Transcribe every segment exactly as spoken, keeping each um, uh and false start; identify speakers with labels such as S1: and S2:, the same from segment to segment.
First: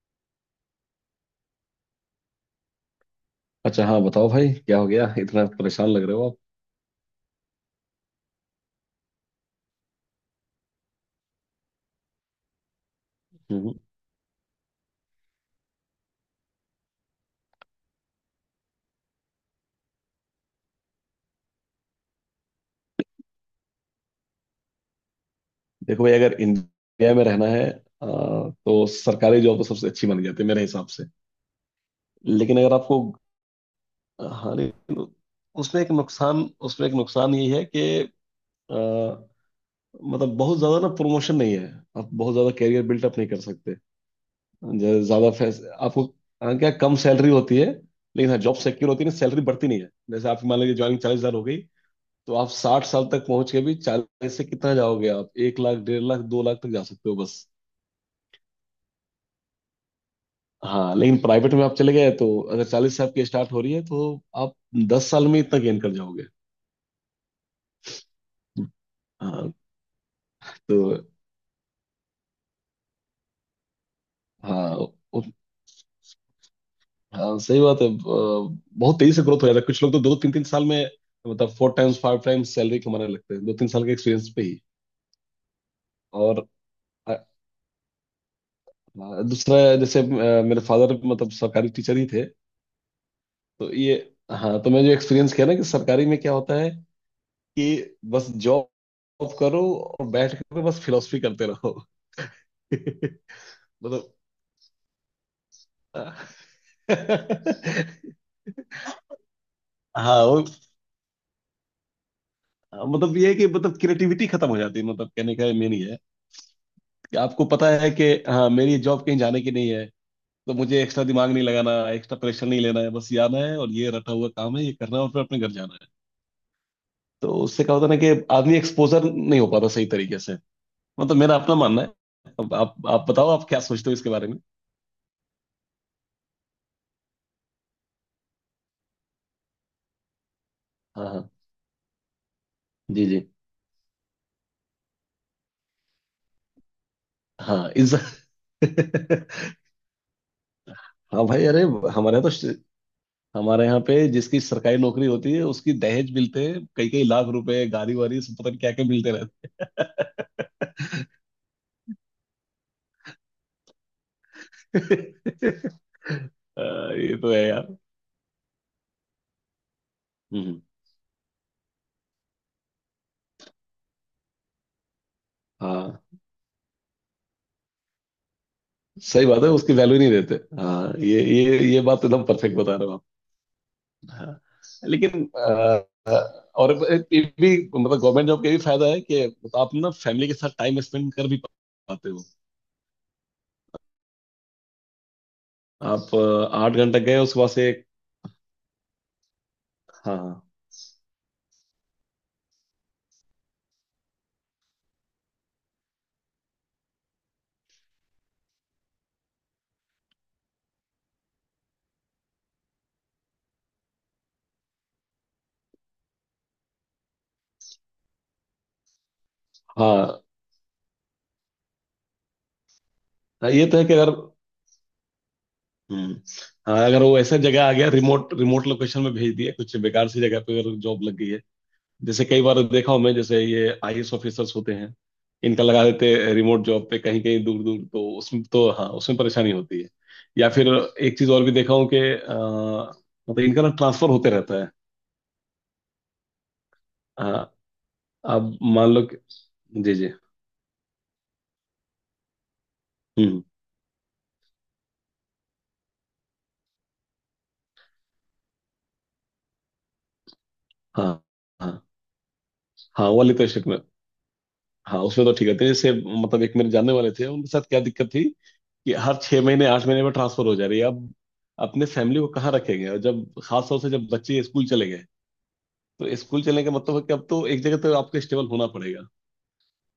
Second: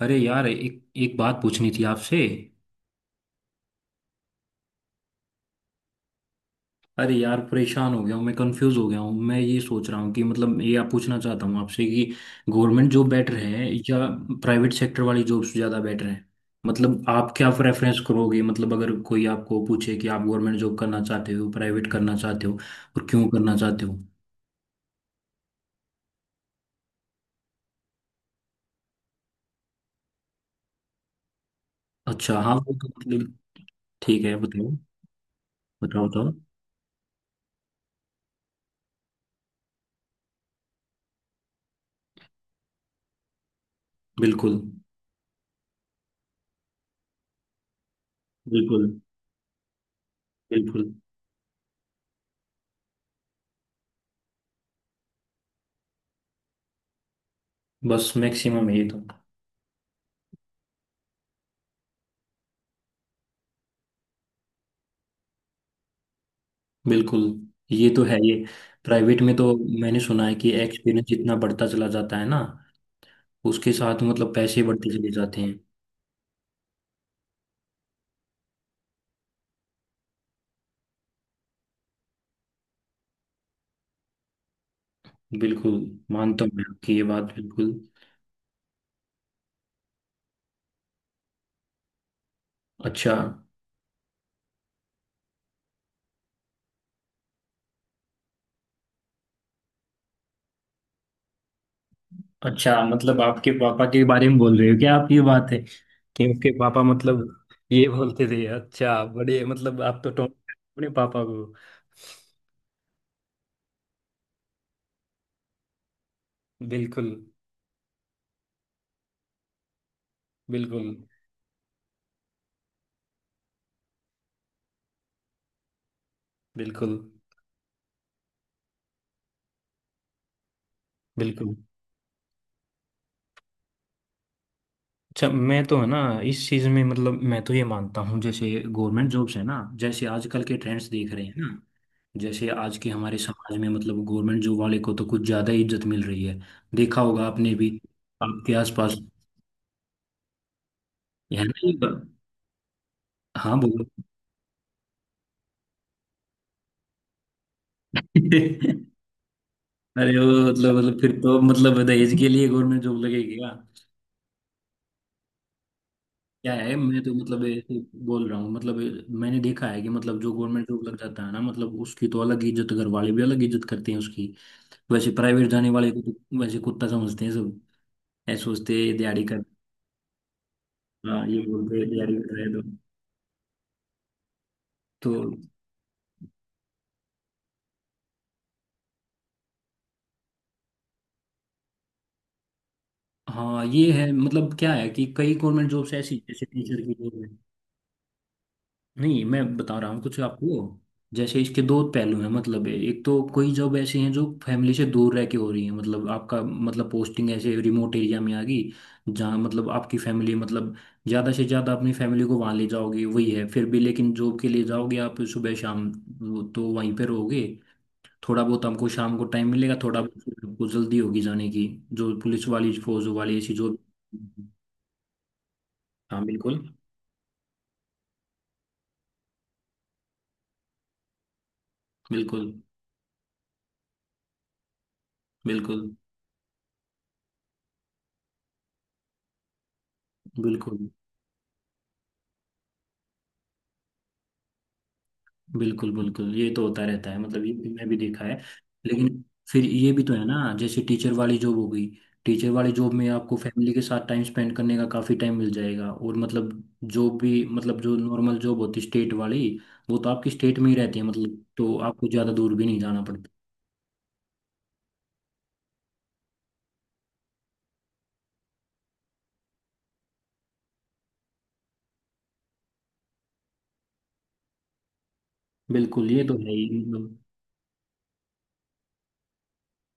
S1: अरे यार, एक एक बात पूछनी थी आपसे।
S2: अच्छा, हाँ बताओ भाई, क्या हो गया? इतना परेशान लग रहे हो आप।
S1: अरे यार, परेशान हो गया हूँ मैं, कंफ्यूज हो गया हूँ मैं। ये सोच रहा हूँ कि मतलब ये आप पूछना चाहता हूँ आपसे कि गवर्नमेंट जॉब बेटर है
S2: हम्म।
S1: या प्राइवेट सेक्टर वाली जॉब्स ज़्यादा बेटर है। मतलब आप क्या प्रेफरेंस करोगे? मतलब अगर कोई आपको पूछे कि आप गवर्नमेंट जॉब करना चाहते हो, प्राइवेट करना चाहते हो और क्यों करना चाहते हो?
S2: देखो भाई, अगर इंडिया में रहना है, आ, तो सरकारी जॉब तो सबसे अच्छी मानी जाती है मेरे हिसाब से।
S1: अच्छा हाँ,
S2: लेकिन अगर
S1: वो तो
S2: आपको,
S1: मतलब। ठीक है,
S2: हाँ
S1: बताओ,
S2: लेकिन, उसमें एक
S1: बताओ, बताओ।
S2: नुकसान उसमें एक नुकसान ये है कि, आ, मतलब बहुत ज्यादा ना प्रमोशन नहीं है। आप बहुत ज्यादा कैरियर बिल्डअप नहीं कर सकते।
S1: बिल्कुल,
S2: ज- ज्यादा फैस आपको, हाँ, क्या कम सैलरी होती है। लेकिन हाँ, जॉब
S1: बिल्कुल,
S2: सिक्योर होती है ना, सैलरी बढ़ती नहीं है। जैसे आप मान लीजिए
S1: बिल्कुल।
S2: ज्वाइनिंग चालीस हजार हो गई। तो आप साठ साल तक पहुंच के भी चालीस से कितना जाओगे, आप एक लाख, डेढ़ लाख, दो लाख तक जा सकते हो बस।
S1: बस मैक्सिमम है ये तो।
S2: हाँ, लेकिन प्राइवेट में आप चले गए तो, अगर चालीस से आपकी स्टार्ट हो रही है तो आप दस साल में इतना गेन कर जाओगे।
S1: बिल्कुल। ये तो है ये। प्राइवेट में
S2: हाँ
S1: तो। मैंने सुना है कि एक्सपीरियंस
S2: तो,
S1: जितना बढ़ता चला जाता है ना, उसके साथ मतलब पैसे
S2: हाँ
S1: बढ़ते चले
S2: उ-
S1: जाते हैं।
S2: हाँ सही बात है, अ, बहुत तेजी से ग्रोथ हो जाता है, कुछ लोग तो दो तीन तीन साल में मतलब four times five times salary कमाने लगते हैं, दो तीन साल के एक्सपीरियंस पे ही।
S1: बिल्कुल, मानता
S2: और,
S1: हूँ मैं आपकी ये
S2: अ,
S1: बात। बिल्कुल।
S2: हाँ, दूसरा, जैसे अ, मेरे फादर मतलब सरकारी टीचर ही थे।
S1: अच्छा,
S2: तो ये, हाँ तो मैं जो एक्सपीरियंस किया ना कि सरकारी में क्या होता है, कि बस जॉब करो और बैठ कर बस फिलोसफी करते रहो।
S1: अच्छा। मतलब आपके पापा के
S2: मतलब
S1: बारे में बोल रहे हो क्या आप? ये बात है कि आपके पापा मतलब ये बोलते थे? अच्छा, बड़े मतलब आप तो
S2: हाँ
S1: टोक
S2: वो,
S1: अपने पापा को।
S2: मतलब ये है कि, मतलब क्रिएटिविटी खत्म हो जाती है, मतलब कहने का मेन ये है
S1: बिल्कुल,
S2: कि आपको पता है कि हाँ, मेरी जॉब कहीं जाने की नहीं है, तो मुझे
S1: बिल्कुल,
S2: एक्स्ट्रा दिमाग नहीं लगाना, एक्स्ट्रा प्रेशर नहीं लेना है, बस ये आना है और ये रटा हुआ काम है, ये करना है और फिर अपने घर जाना है।
S1: बिल्कुल,
S2: तो उससे क्या होता है ना कि आदमी एक्सपोजर नहीं हो पाता सही तरीके से। मतलब मेरा
S1: बिल्कुल।
S2: अपना मानना है। अब आप आप बताओ, आप क्या सोचते हो इसके बारे में?
S1: अच्छा, मैं तो है ना, इस चीज में मतलब मैं तो ये मानता हूँ। जैसे गवर्नमेंट जॉब्स है ना, जैसे आजकल के ट्रेंड्स
S2: हाँ
S1: देख रहे
S2: हाँ।
S1: हैं ना, जैसे आज के
S2: जी
S1: हमारे
S2: जी।
S1: समाज में मतलब गवर्नमेंट जॉब वाले को तो कुछ ज्यादा ही इज्जत मिल रही है। देखा होगा आपने
S2: हाँ
S1: भी
S2: इस
S1: आपके आसपास,
S2: हाँ
S1: है
S2: भाई,
S1: ना?
S2: अरे
S1: ये ब-
S2: हमारे यहाँ तो श-
S1: हाँ,
S2: हमारे यहाँ
S1: बोलो।
S2: पे जिसकी सरकारी नौकरी होती है उसकी दहेज मिलते हैं, कई कई लाख रुपए, गाड़ी वाड़ी सब, पता नहीं क्या क्या मिलते रहते
S1: अरे, वो मतलब मतलब फिर तो मतलब दहेज के लिए गवर्नमेंट जॉब लगेगी क्या?
S2: हैं।
S1: क्या है,
S2: हाँ,
S1: मैं तो
S2: ये तो है
S1: मतलब
S2: यार।
S1: ऐसे बोल रहा हूँ मतलब। मैंने देखा है कि मतलब जो
S2: हम्म।
S1: गवर्नमेंट जॉब लग जाता है ना, मतलब उसकी तो अलग इज्जत, घर वाले भी अलग इज्जत करते हैं उसकी। वैसे प्राइवेट जाने वाले
S2: हाँ
S1: को तो वैसे कुत्ता समझते हैं सब। ऐसे सोचते हैं, "ये दिहाड़ी
S2: सही बात
S1: कर।"
S2: है, उसकी वैल्यू नहीं देते। हाँ, ये
S1: हाँ, ये
S2: ये
S1: बोलते
S2: ये
S1: हैं
S2: बात तो
S1: दिहाड़ी
S2: एकदम
S1: कर रहे हैं
S2: परफेक्ट
S1: तो
S2: बता रहे हो आप। हाँ
S1: तो
S2: लेकिन, अ, और ये भी, मतलब गवर्नमेंट जॉब का ये भी फायदा है कि आप ना फैमिली के साथ टाइम स्पेंड कर भी पाते हो।
S1: हाँ, ये है मतलब, क्या है कि कई गवर्नमेंट जॉब्स ऐसी
S2: आप,
S1: हैं, जैसे
S2: अ, आठ
S1: टीचर की
S2: घंटे गए
S1: जॉब है।
S2: उसके बाद से,
S1: नहीं, मैं बता रहा हूँ कुछ
S2: हाँ
S1: आपको। जैसे इसके दो पहलू हैं, मतलब एक तो कोई जॉब ऐसी हैं जो फैमिली से दूर रह के हो रही है, मतलब आपका मतलब पोस्टिंग ऐसे रिमोट एरिया में आ गई, जहाँ मतलब आपकी फैमिली मतलब ज़्यादा से ज़्यादा अपनी फैमिली को वहाँ ले जाओगे वही है फिर भी, लेकिन जॉब के लिए जाओगे आप सुबह शाम, वो तो वहीं पे रहोगे। थोड़ा बहुत हमको शाम को टाइम मिलेगा, थोड़ा
S2: हाँ
S1: बहुत आपको जल्दी होगी जाने की। जो पुलिस वाली फौज वाली
S2: हाँ,
S1: ऐसी
S2: ये
S1: जो।
S2: तो है कि अगर, हम्म,
S1: हाँ, बिल्कुल,
S2: हाँ, अगर वो ऐसा जगह आ गया, रिमोट रिमोट लोकेशन में भेज दिया, कुछ बेकार सी जगह पे अगर जॉब लग गई है। जैसे कई
S1: बिल्कुल,
S2: बार देखा हूं मैं, जैसे ये आईएएस ऑफिसर्स होते हैं, इनका
S1: बिल्कुल,
S2: लगा देते हैं रिमोट जॉब पे, कहीं कहीं दूर दूर, तो उसमें तो हाँ, उसमें परेशानी होती है। या फिर
S1: बिल्कुल,
S2: एक चीज और भी देखा हूँ कि, अ, मतलब इनका ना ट्रांसफर होते रहता है।
S1: बिल्कुल, बिल्कुल। ये तो होता रहता है मतलब, ये
S2: हाँ,
S1: भी- मैं भी देखा है।
S2: अब मान लो कि,
S1: लेकिन फिर ये
S2: जी
S1: भी
S2: जी,
S1: तो है ना, जैसे टीचर वाली जॉब हो गई। टीचर वाली जॉब में आपको
S2: हम्म,
S1: फैमिली के साथ टाइम स्पेंड करने का काफ़ी टाइम मिल जाएगा, और मतलब जॉब भी मतलब जो नॉर्मल जॉब होती स्टेट वाली वो तो आपकी स्टेट में ही रहती है,
S2: हाँ
S1: मतलब
S2: हाँ,
S1: तो आपको ज़्यादा दूर भी नहीं जाना
S2: हाँ वो
S1: पड़ता।
S2: वाली तो शिफ्ट में, हाँ उसमें तो ठीक है थे। जैसे मतलब एक मेरे जानने वाले थे, उनके साथ क्या दिक्कत थी कि हर छह महीने आठ महीने में ट्रांसफर हो जा रही है। अब अपने फैमिली को कहाँ रखेंगे, और जब खास तौर से जब बच्चे स्कूल चले गए,
S1: बिल्कुल,
S2: तो
S1: ये तो
S2: स्कूल
S1: है
S2: चलने
S1: ही
S2: का मतलब है कि
S1: मतलब,
S2: अब तो एक जगह तो आपको स्टेबल होना पड़ेगा।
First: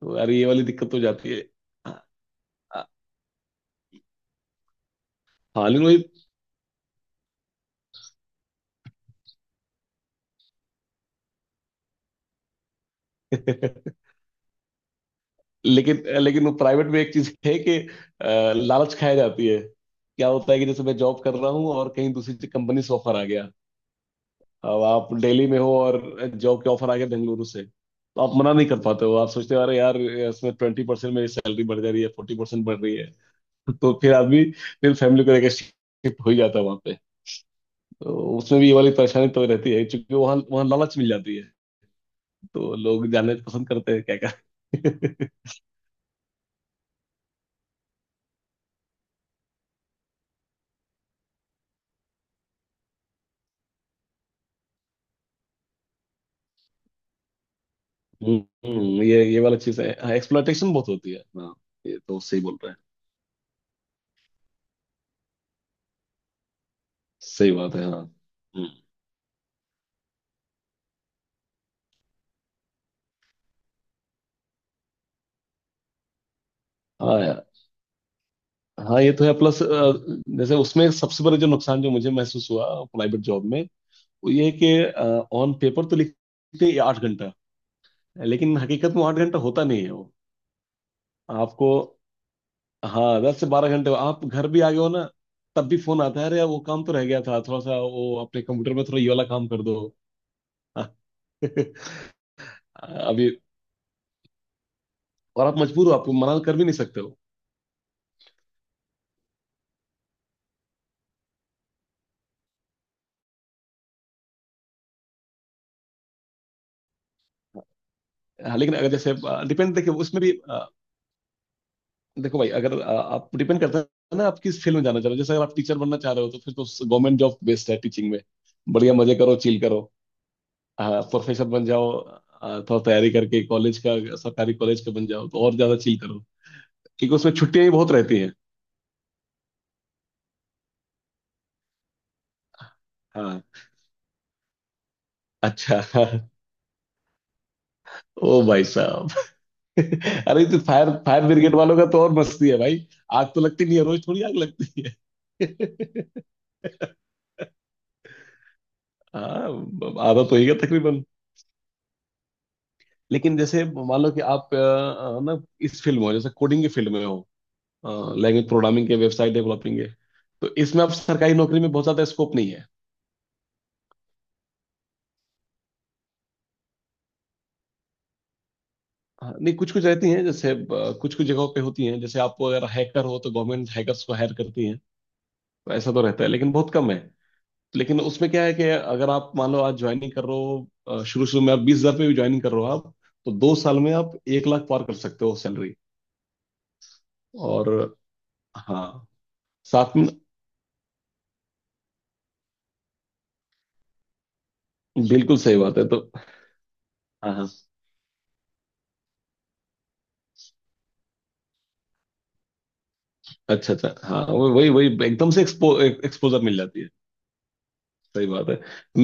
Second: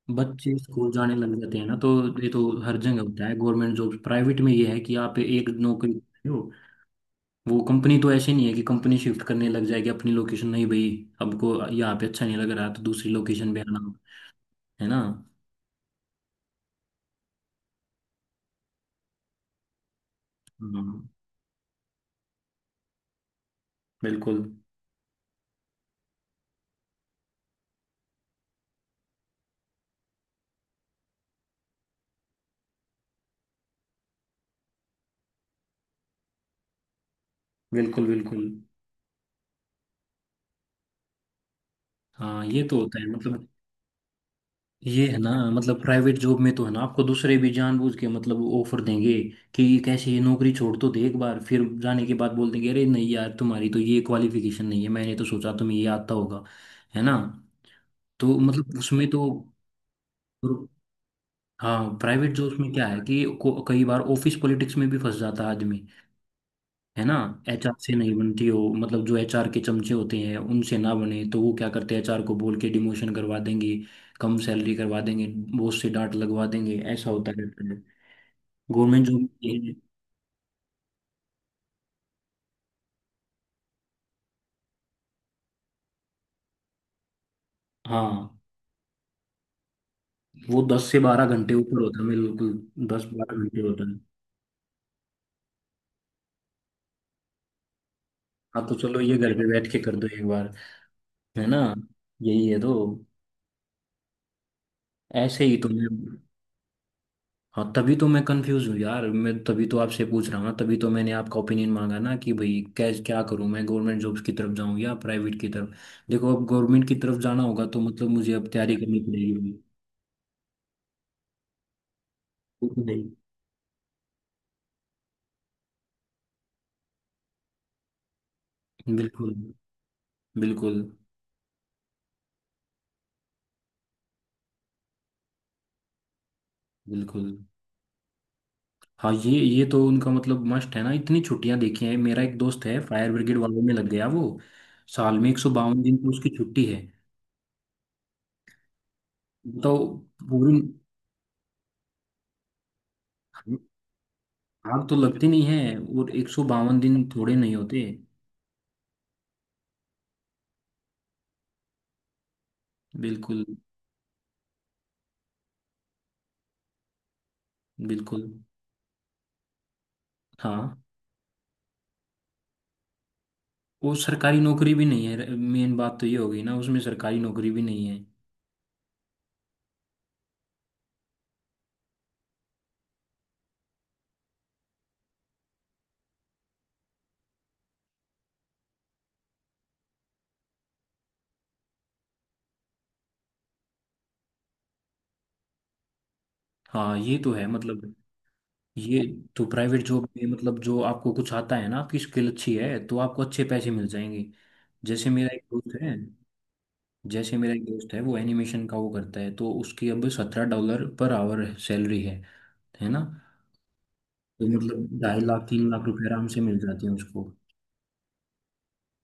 S2: तो यार, ये
S1: बच्चे
S2: वाली
S1: स्कूल
S2: दिक्कत तो हो
S1: जाने
S2: जाती
S1: लग
S2: है।
S1: जाते हैं ना तो। ये तो हर जगह होता है गवर्नमेंट जॉब प्राइवेट में। ये है कि आप एक
S2: हाँ लेकिन वही
S1: नौकरी हो, वो कंपनी तो ऐसे नहीं है कि कंपनी शिफ्ट करने लग जाएगी अपनी लोकेशन। नहीं भाई, हमको यहाँ पे अच्छा नहीं लग रहा तो दूसरी लोकेशन पे आना, है ना?
S2: लेकिन लेकिन वो प्राइवेट में एक चीज है कि, अ, लालच खाया जाती है, क्या होता है कि जैसे मैं
S1: हाँ,
S2: जॉब कर रहा हूँ और कहीं दूसरी कंपनी से ऑफर आ गया।
S1: बिल्कुल,
S2: अब आप दिल्ली में हो और जॉब के ऑफर आ गया बेंगलुरु से, तो आप मना नहीं कर पाते हो, आप सोचते हो अरे यार, इसमें ट्वेंटी परसेंट मेरी सैलरी बढ़ जा रही है, फोर्टी परसेंट बढ़ रही है। तो फिर आदमी फिर फैमिली को लेकर शिफ्ट हो ही जाता है वहाँ पे।
S1: बिल्कुल,
S2: तो
S1: बिल्कुल।
S2: उसमें भी ये वाली परेशानी तो रहती है, क्योंकि वहाँ वहाँ लालच मिल जाती है।
S1: हाँ, ये
S2: तो
S1: तो होता है
S2: लोग जाने
S1: मतलब।
S2: पसंद करते हैं, क्या
S1: ये है
S2: क्या।
S1: ना मतलब, प्राइवेट जॉब में तो है ना, आपको दूसरे भी जानबूझ के मतलब ऑफर देंगे कि कैसे ये नौकरी छोड़ तो दे, एक बार फिर जाने के बाद बोल देंगे, अरे नहीं यार, तुम्हारी तो ये क्वालिफिकेशन नहीं है, मैंने तो सोचा तुम्हें ये आता होगा, है ना? तो मतलब
S2: हम्म,
S1: उसमें तो।
S2: ये ये वाला चीज है, हाँ, एक्सप्लॉयटेशन बहुत होती है हाँ,
S1: हाँ,
S2: ये तो
S1: प्राइवेट
S2: सही
S1: जॉब्स
S2: बोल
S1: में
S2: रहे हैं,
S1: क्या है कि को- कई बार ऑफिस पॉलिटिक्स में भी फंस जाता है आदमी, है ना?
S2: सही
S1: एच आर
S2: बात है
S1: से
S2: हाँ।
S1: नहीं बनती हो
S2: हम्म।
S1: मतलब, जो एच आर के चमचे होते हैं उनसे ना बने तो वो क्या करते हैं एच आर को बोल के डिमोशन करवा देंगे, कम सैलरी करवा देंगे, बॉस से डांट लगवा देंगे। ऐसा
S2: हाँ
S1: होता
S2: यार।
S1: है
S2: हाँ,
S1: गवर्नमेंट
S2: ये
S1: जॉब
S2: तो है प्लस,
S1: में-
S2: जैसे उसमें सबसे बड़ा जो नुकसान जो मुझे महसूस हुआ प्राइवेट जॉब में, वो ये है कि ऑन पेपर तो लिखते हैं आठ घंटा,
S1: हाँ,
S2: लेकिन हकीकत में आठ घंटा होता नहीं है वो।
S1: वो दस से बारह घंटे
S2: आपको,
S1: ऊपर होता है बिल्कुल। दस
S2: हाँ
S1: बारह
S2: दस से
S1: घंटे
S2: बारह
S1: होता
S2: घंटे
S1: है।
S2: आप घर भी आ गए हो ना, तब भी फोन आता है, अरे यार, वो काम तो रह गया था थोड़ा सा, वो अपने
S1: हाँ, तो
S2: कंप्यूटर में थोड़ा
S1: चलो
S2: ये
S1: ये
S2: वाला
S1: घर पे
S2: काम कर
S1: बैठ
S2: दो।
S1: के कर दो एक बार, है ना? यही है तो,
S2: अभी,
S1: ऐसे
S2: और
S1: ही
S2: आप
S1: तुम्हें।
S2: मजबूर हो, आपको मना कर भी नहीं सकते हो।
S1: हाँ, तभी तो मैं कंफ्यूज हूँ यार, मैं तभी तो आपसे पूछ रहा हूँ ना, तभी तो मैंने आपका ओपिनियन मांगा ना कि भाई कैसे क्या करूँ, मैं गवर्नमेंट जॉब्स की तरफ जाऊँ या प्राइवेट की तरफ? देखो, अब गवर्नमेंट की तरफ जाना होगा तो मतलब मुझे अब
S2: हाँ, लेकिन
S1: तैयारी
S2: अगर
S1: करनी
S2: जैसे,
S1: पड़ेगी।
S2: डिपेंड देखिए उसमें भी, देखो भाई अगर,
S1: बिल्कुल
S2: आ,
S1: नहीं।
S2: आप, डिपेंड करता है ना, आप किस फील्ड में जाना चाह रहे हो, जैसे अगर आप टीचर बनना चाह रहे हो तो फिर तो गवर्नमेंट जॉब बेस्ट है टीचिंग में, बढ़िया मजे
S1: बिल्कुल,
S2: करो, चिल करो।
S1: बिल्कुल,
S2: हाँ प्रोफेसर बन जाओ, आ, थोड़ा तैयारी करके, कॉलेज का सरकारी कॉलेज का बन जाओ तो और ज्यादा चिल करो, क्योंकि
S1: बिल्कुल।
S2: उसमें छुट्टियां भी बहुत रहती हैं।
S1: हाँ, ये ये तो उनका मतलब मस्ट है ना, इतनी छुट्टियां देखी हैं। मेरा एक दोस्त है, फायर ब्रिगेड
S2: हाँ,
S1: वालों में लग गया वो, साल में एक सौ
S2: अच्छा
S1: बावन दिन की उसकी छुट्टी है
S2: ओ भाई साहब
S1: तो
S2: अरे
S1: पूरी।
S2: तो फायर फायर ब्रिगेड वालों का तो और मस्ती है भाई। आग तो लगती नहीं है, रोज थोड़ी आग लगती
S1: आग तो लगती नहीं है
S2: है।
S1: और एक सौ बावन दिन थोड़े नहीं होते।
S2: हाँ, आधा तो ही है तकरीबन। लेकिन
S1: बिल्कुल,
S2: जैसे मान लो कि आप, अ, अ, ना, इस फील्ड में हो, जैसे कोडिंग की फील्ड में हो,
S1: बिल्कुल।
S2: लैंग्वेज प्रोग्रामिंग के, वेबसाइट डेवलपिंग के, तो
S1: हाँ,
S2: इसमें आप सरकारी नौकरी में बहुत ज्यादा स्कोप नहीं है।
S1: वो सरकारी नौकरी भी नहीं है, मेन बात तो ये हो गई ना, उसमें सरकारी नौकरी भी नहीं है।
S2: हाँ, नहीं कुछ कुछ रहती हैं, जैसे कुछ कुछ जगहों पे होती हैं, जैसे आप अगर हैकर हो तो गवर्नमेंट hackers को हायर करती है, तो ऐसा तो रहता है, लेकिन बहुत कम है। लेकिन उसमें क्या है कि, अगर आप मान लो आज ज्वाइनिंग कर रहे हो शुरू शुरू में, आप बीस हजार पे भी ज्वाइनिंग कर रहे हो आप, तो दो साल में आप एक लाख पार कर सकते हो सैलरी।
S1: हाँ, ये तो है
S2: और
S1: मतलब। ये
S2: हाँ,
S1: तो प्राइवेट
S2: साथ में
S1: जॉब में मतलब, जो आपको कुछ आता है ना, आपकी स्किल अच्छी है तो आपको अच्छे पैसे मिल जाएंगे। जैसे मेरा
S2: बिल्कुल
S1: एक
S2: सही
S1: दोस्त
S2: बात है
S1: है।
S2: तो, हाँ
S1: जैसे
S2: हाँ,
S1: मेरा एक दोस्त है, वो एनिमेशन का वो करता है, तो उसकी अब सत्रह डॉलर पर आवर सैलरी है है ना?
S2: अच्छा अच्छा, हाँ
S1: तो
S2: वो- वही
S1: मतलब
S2: वही
S1: ढाई
S2: एकदम से
S1: लाख तीन
S2: एक्सपो,
S1: लाख रुपए आराम से
S2: एक्सपोजर मिल
S1: मिल
S2: जाती
S1: जाते
S2: है।
S1: हैं उसको।
S2: सही बात है,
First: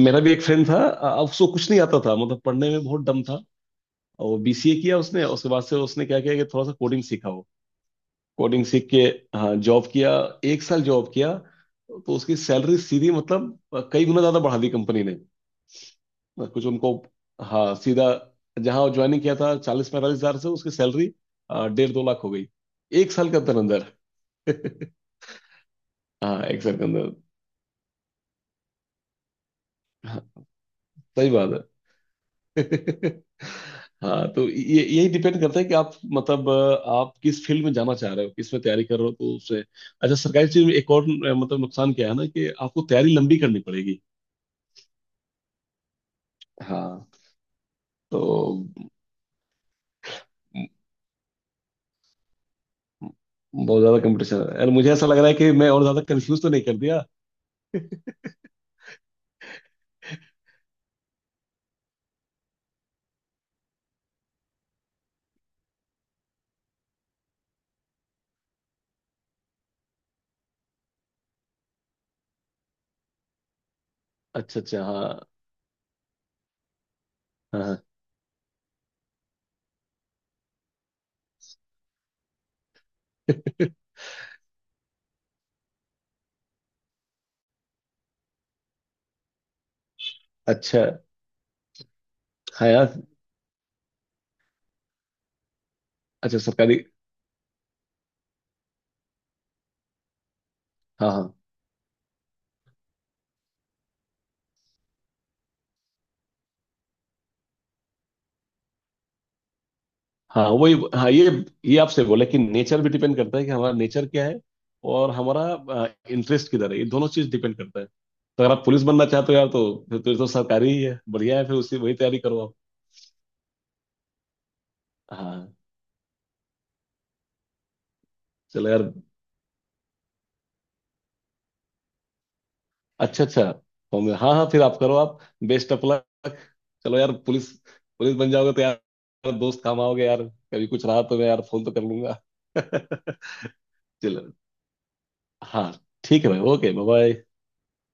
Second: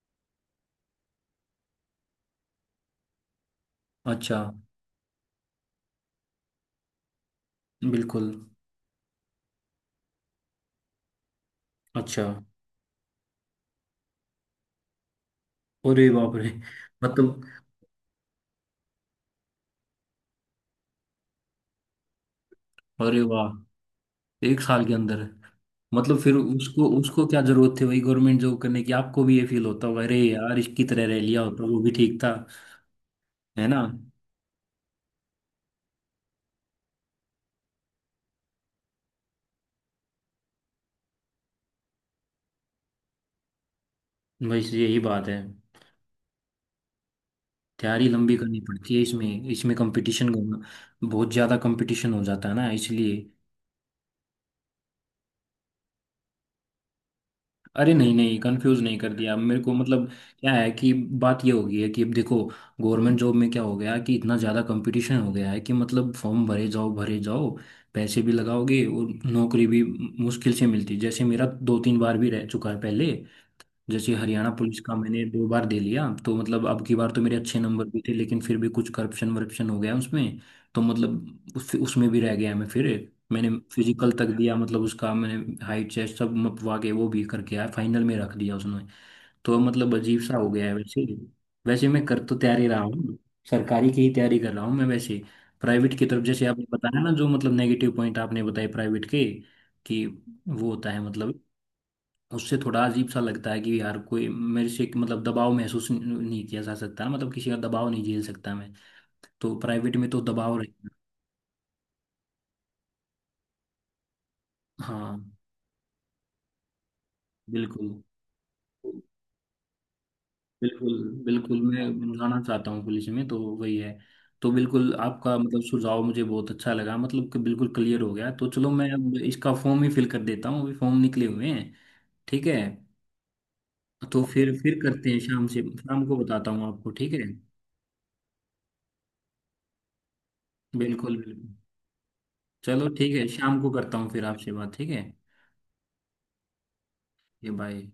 S2: मेरा भी एक फ्रेंड था, अ, उसको कुछ नहीं आता था, मतलब पढ़ने में बहुत दम था, और वो
S1: अच्छा।
S2: बीसीए किया उसने, उसके बाद से उसने क्या किया कि थोड़ा सा कोडिंग सीखा वो,
S1: बिल्कुल।
S2: कोडिंग सीख के हाँ जॉब किया, एक साल जॉब किया, तो
S1: अच्छा,
S2: उसकी सैलरी सीधी, मतलब, अ, कई गुना ज्यादा बढ़ा दी कंपनी ने।
S1: अरे बाप
S2: अ,
S1: रे!
S2: कुछ उनको,
S1: मतलब,
S2: हाँ सीधा जहाँ ज्वाइनिंग किया था चालीस पैंतालीस हजार से, उसकी सैलरी, अ, डेढ़ दो लाख हो गई, एक
S1: अरे
S2: साल के अंदर
S1: वाह!
S2: अंदर।
S1: एक साल के अंदर। मतलब फिर
S2: हाँ, एक साल के
S1: उसको
S2: अंदर।
S1: उसको क्या जरूरत थी वही गवर्नमेंट जॉब करने की? आपको भी ये फील होता होगा, अरे
S2: हाँ,
S1: यार इसकी तरह रह
S2: सही
S1: लिया
S2: बात है।
S1: होता वो भी ठीक था, है ना?
S2: हाँ तो ये यही डिपेंड करता है कि आप मतलब, अ, आप किस फील्ड में जाना चाह रहे हो, किस में तैयारी कर रहे हो, तो उससे अच्छा। सरकारी चीज में एक और, अ, मतलब नुकसान क्या है ना कि आपको तैयारी लंबी करनी पड़ेगी।
S1: बस यही बात है।
S2: हाँ
S1: तैयारी
S2: तो
S1: लंबी करनी
S2: म-
S1: पड़ती है, इसमें इसमें कंपटीशन, बहुत ज्यादा कंपटीशन हो जाता है ना इसलिए।
S2: म- बहुत ज्यादा कंपटीशन है यार, मुझे ऐसा लग रहा है कि मैं और ज्यादा कंफ्यूज तो नहीं कर दिया।
S1: अरे नहीं, नहीं, कंफ्यूज नहीं कर दिया मेरे को मतलब। क्या है कि बात ये हो गई है कि, अब देखो, गवर्नमेंट जॉब में क्या हो गया कि इतना ज़्यादा कंपटीशन हो गया है कि मतलब फॉर्म भरे जाओ, भरे जाओ, पैसे भी लगाओगे और नौकरी भी मुश्किल से मिलती है। जैसे मेरा दो तीन बार भी रह चुका है पहले। जैसे हरियाणा
S2: अच्छा अच्छा,
S1: पुलिस का
S2: हाँ
S1: मैंने दो बार दे लिया तो मतलब अब की बार तो मेरे अच्छे
S2: हाँ
S1: नंबर भी थे, लेकिन फिर भी कुछ करप्शन वरप्शन हो गया उसमें। तो मतलब उस, उसमें भी रह गया मैं। फिर मैंने फिजिकल तक दिया मतलब, उसका मैंने हाइट चेस्ट सब मपवा के वो भी करके आया, फाइनल में रख दिया उसने। तो मतलब अजीब सा हो गया है
S2: अच्छा,
S1: वैसे ही। वैसे मैं कर तो तैयारी
S2: हाँ
S1: रहा
S2: यार,
S1: हूँ, सरकारी की ही तैयारी कर रहा हूँ मैं वैसे। प्राइवेट की तरफ
S2: अच्छा
S1: जैसे आपने
S2: सरकारी,
S1: बताया ना, जो मतलब नेगेटिव पॉइंट आपने बताए प्राइवेट के, कि वो होता है
S2: हाँ
S1: मतलब,
S2: हाँ।
S1: उससे थोड़ा अजीब सा लगता है कि यार कोई मेरे से एक मतलब दबाव महसूस नहीं किया जा सकता ना, मतलब किसी का दबाव नहीं झेल सकता मैं, तो प्राइवेट में तो
S2: हाँ
S1: दबाव
S2: वही,
S1: रहेगा।
S2: हाँ ये ये आपसे बोला कि नेचर भी डिपेंड करता है कि हमारा नेचर क्या है और
S1: हाँ,
S2: हमारा इंटरेस्ट किधर है, ये दोनों चीज डिपेंड करता है।
S1: बिल्कुल,
S2: तो अगर आप पुलिस बनना चाहते हो यार, तो फिर तो, ये तो सरकारी ही
S1: बिल्कुल,
S2: है, बढ़िया है, फिर
S1: बिल्कुल
S2: उसी
S1: मैं
S2: वही तैयारी
S1: बनवाना
S2: करो आप।
S1: चाहता हूँ पुलिस में तो वही है। तो बिल्कुल आपका
S2: हाँ
S1: मतलब सुझाव मुझे बहुत अच्छा लगा मतलब कि बिल्कुल क्लियर हो गया। तो चलो,
S2: चलो यार,
S1: मैं अब इसका फॉर्म ही फिल कर देता हूँ, अभी फॉर्म निकले हुए हैं। ठीक है,
S2: अच्छा अच्छा, होंगे
S1: तो
S2: हाँ हाँ,
S1: फिर
S2: फिर
S1: फिर
S2: आप करो
S1: करते हैं
S2: आप।
S1: शाम से।
S2: बेस्ट ऑफ
S1: शाम को
S2: लक।
S1: बताता हूँ आपको,
S2: चलो यार,
S1: ठीक है?
S2: पुलिस पुलिस बन जाओगे तो यार दोस्त काम आओगे यार, कभी कुछ रहा
S1: बिल्कुल,
S2: तो मैं
S1: बिल्कुल।
S2: यार फोन तो कर लूंगा।
S1: चलो ठीक है, शाम को करता हूँ
S2: चलो,
S1: फिर आपसे बात। ठीक है,
S2: हाँ, ठीक है भाई, ओके बाय।
S1: ये बाय।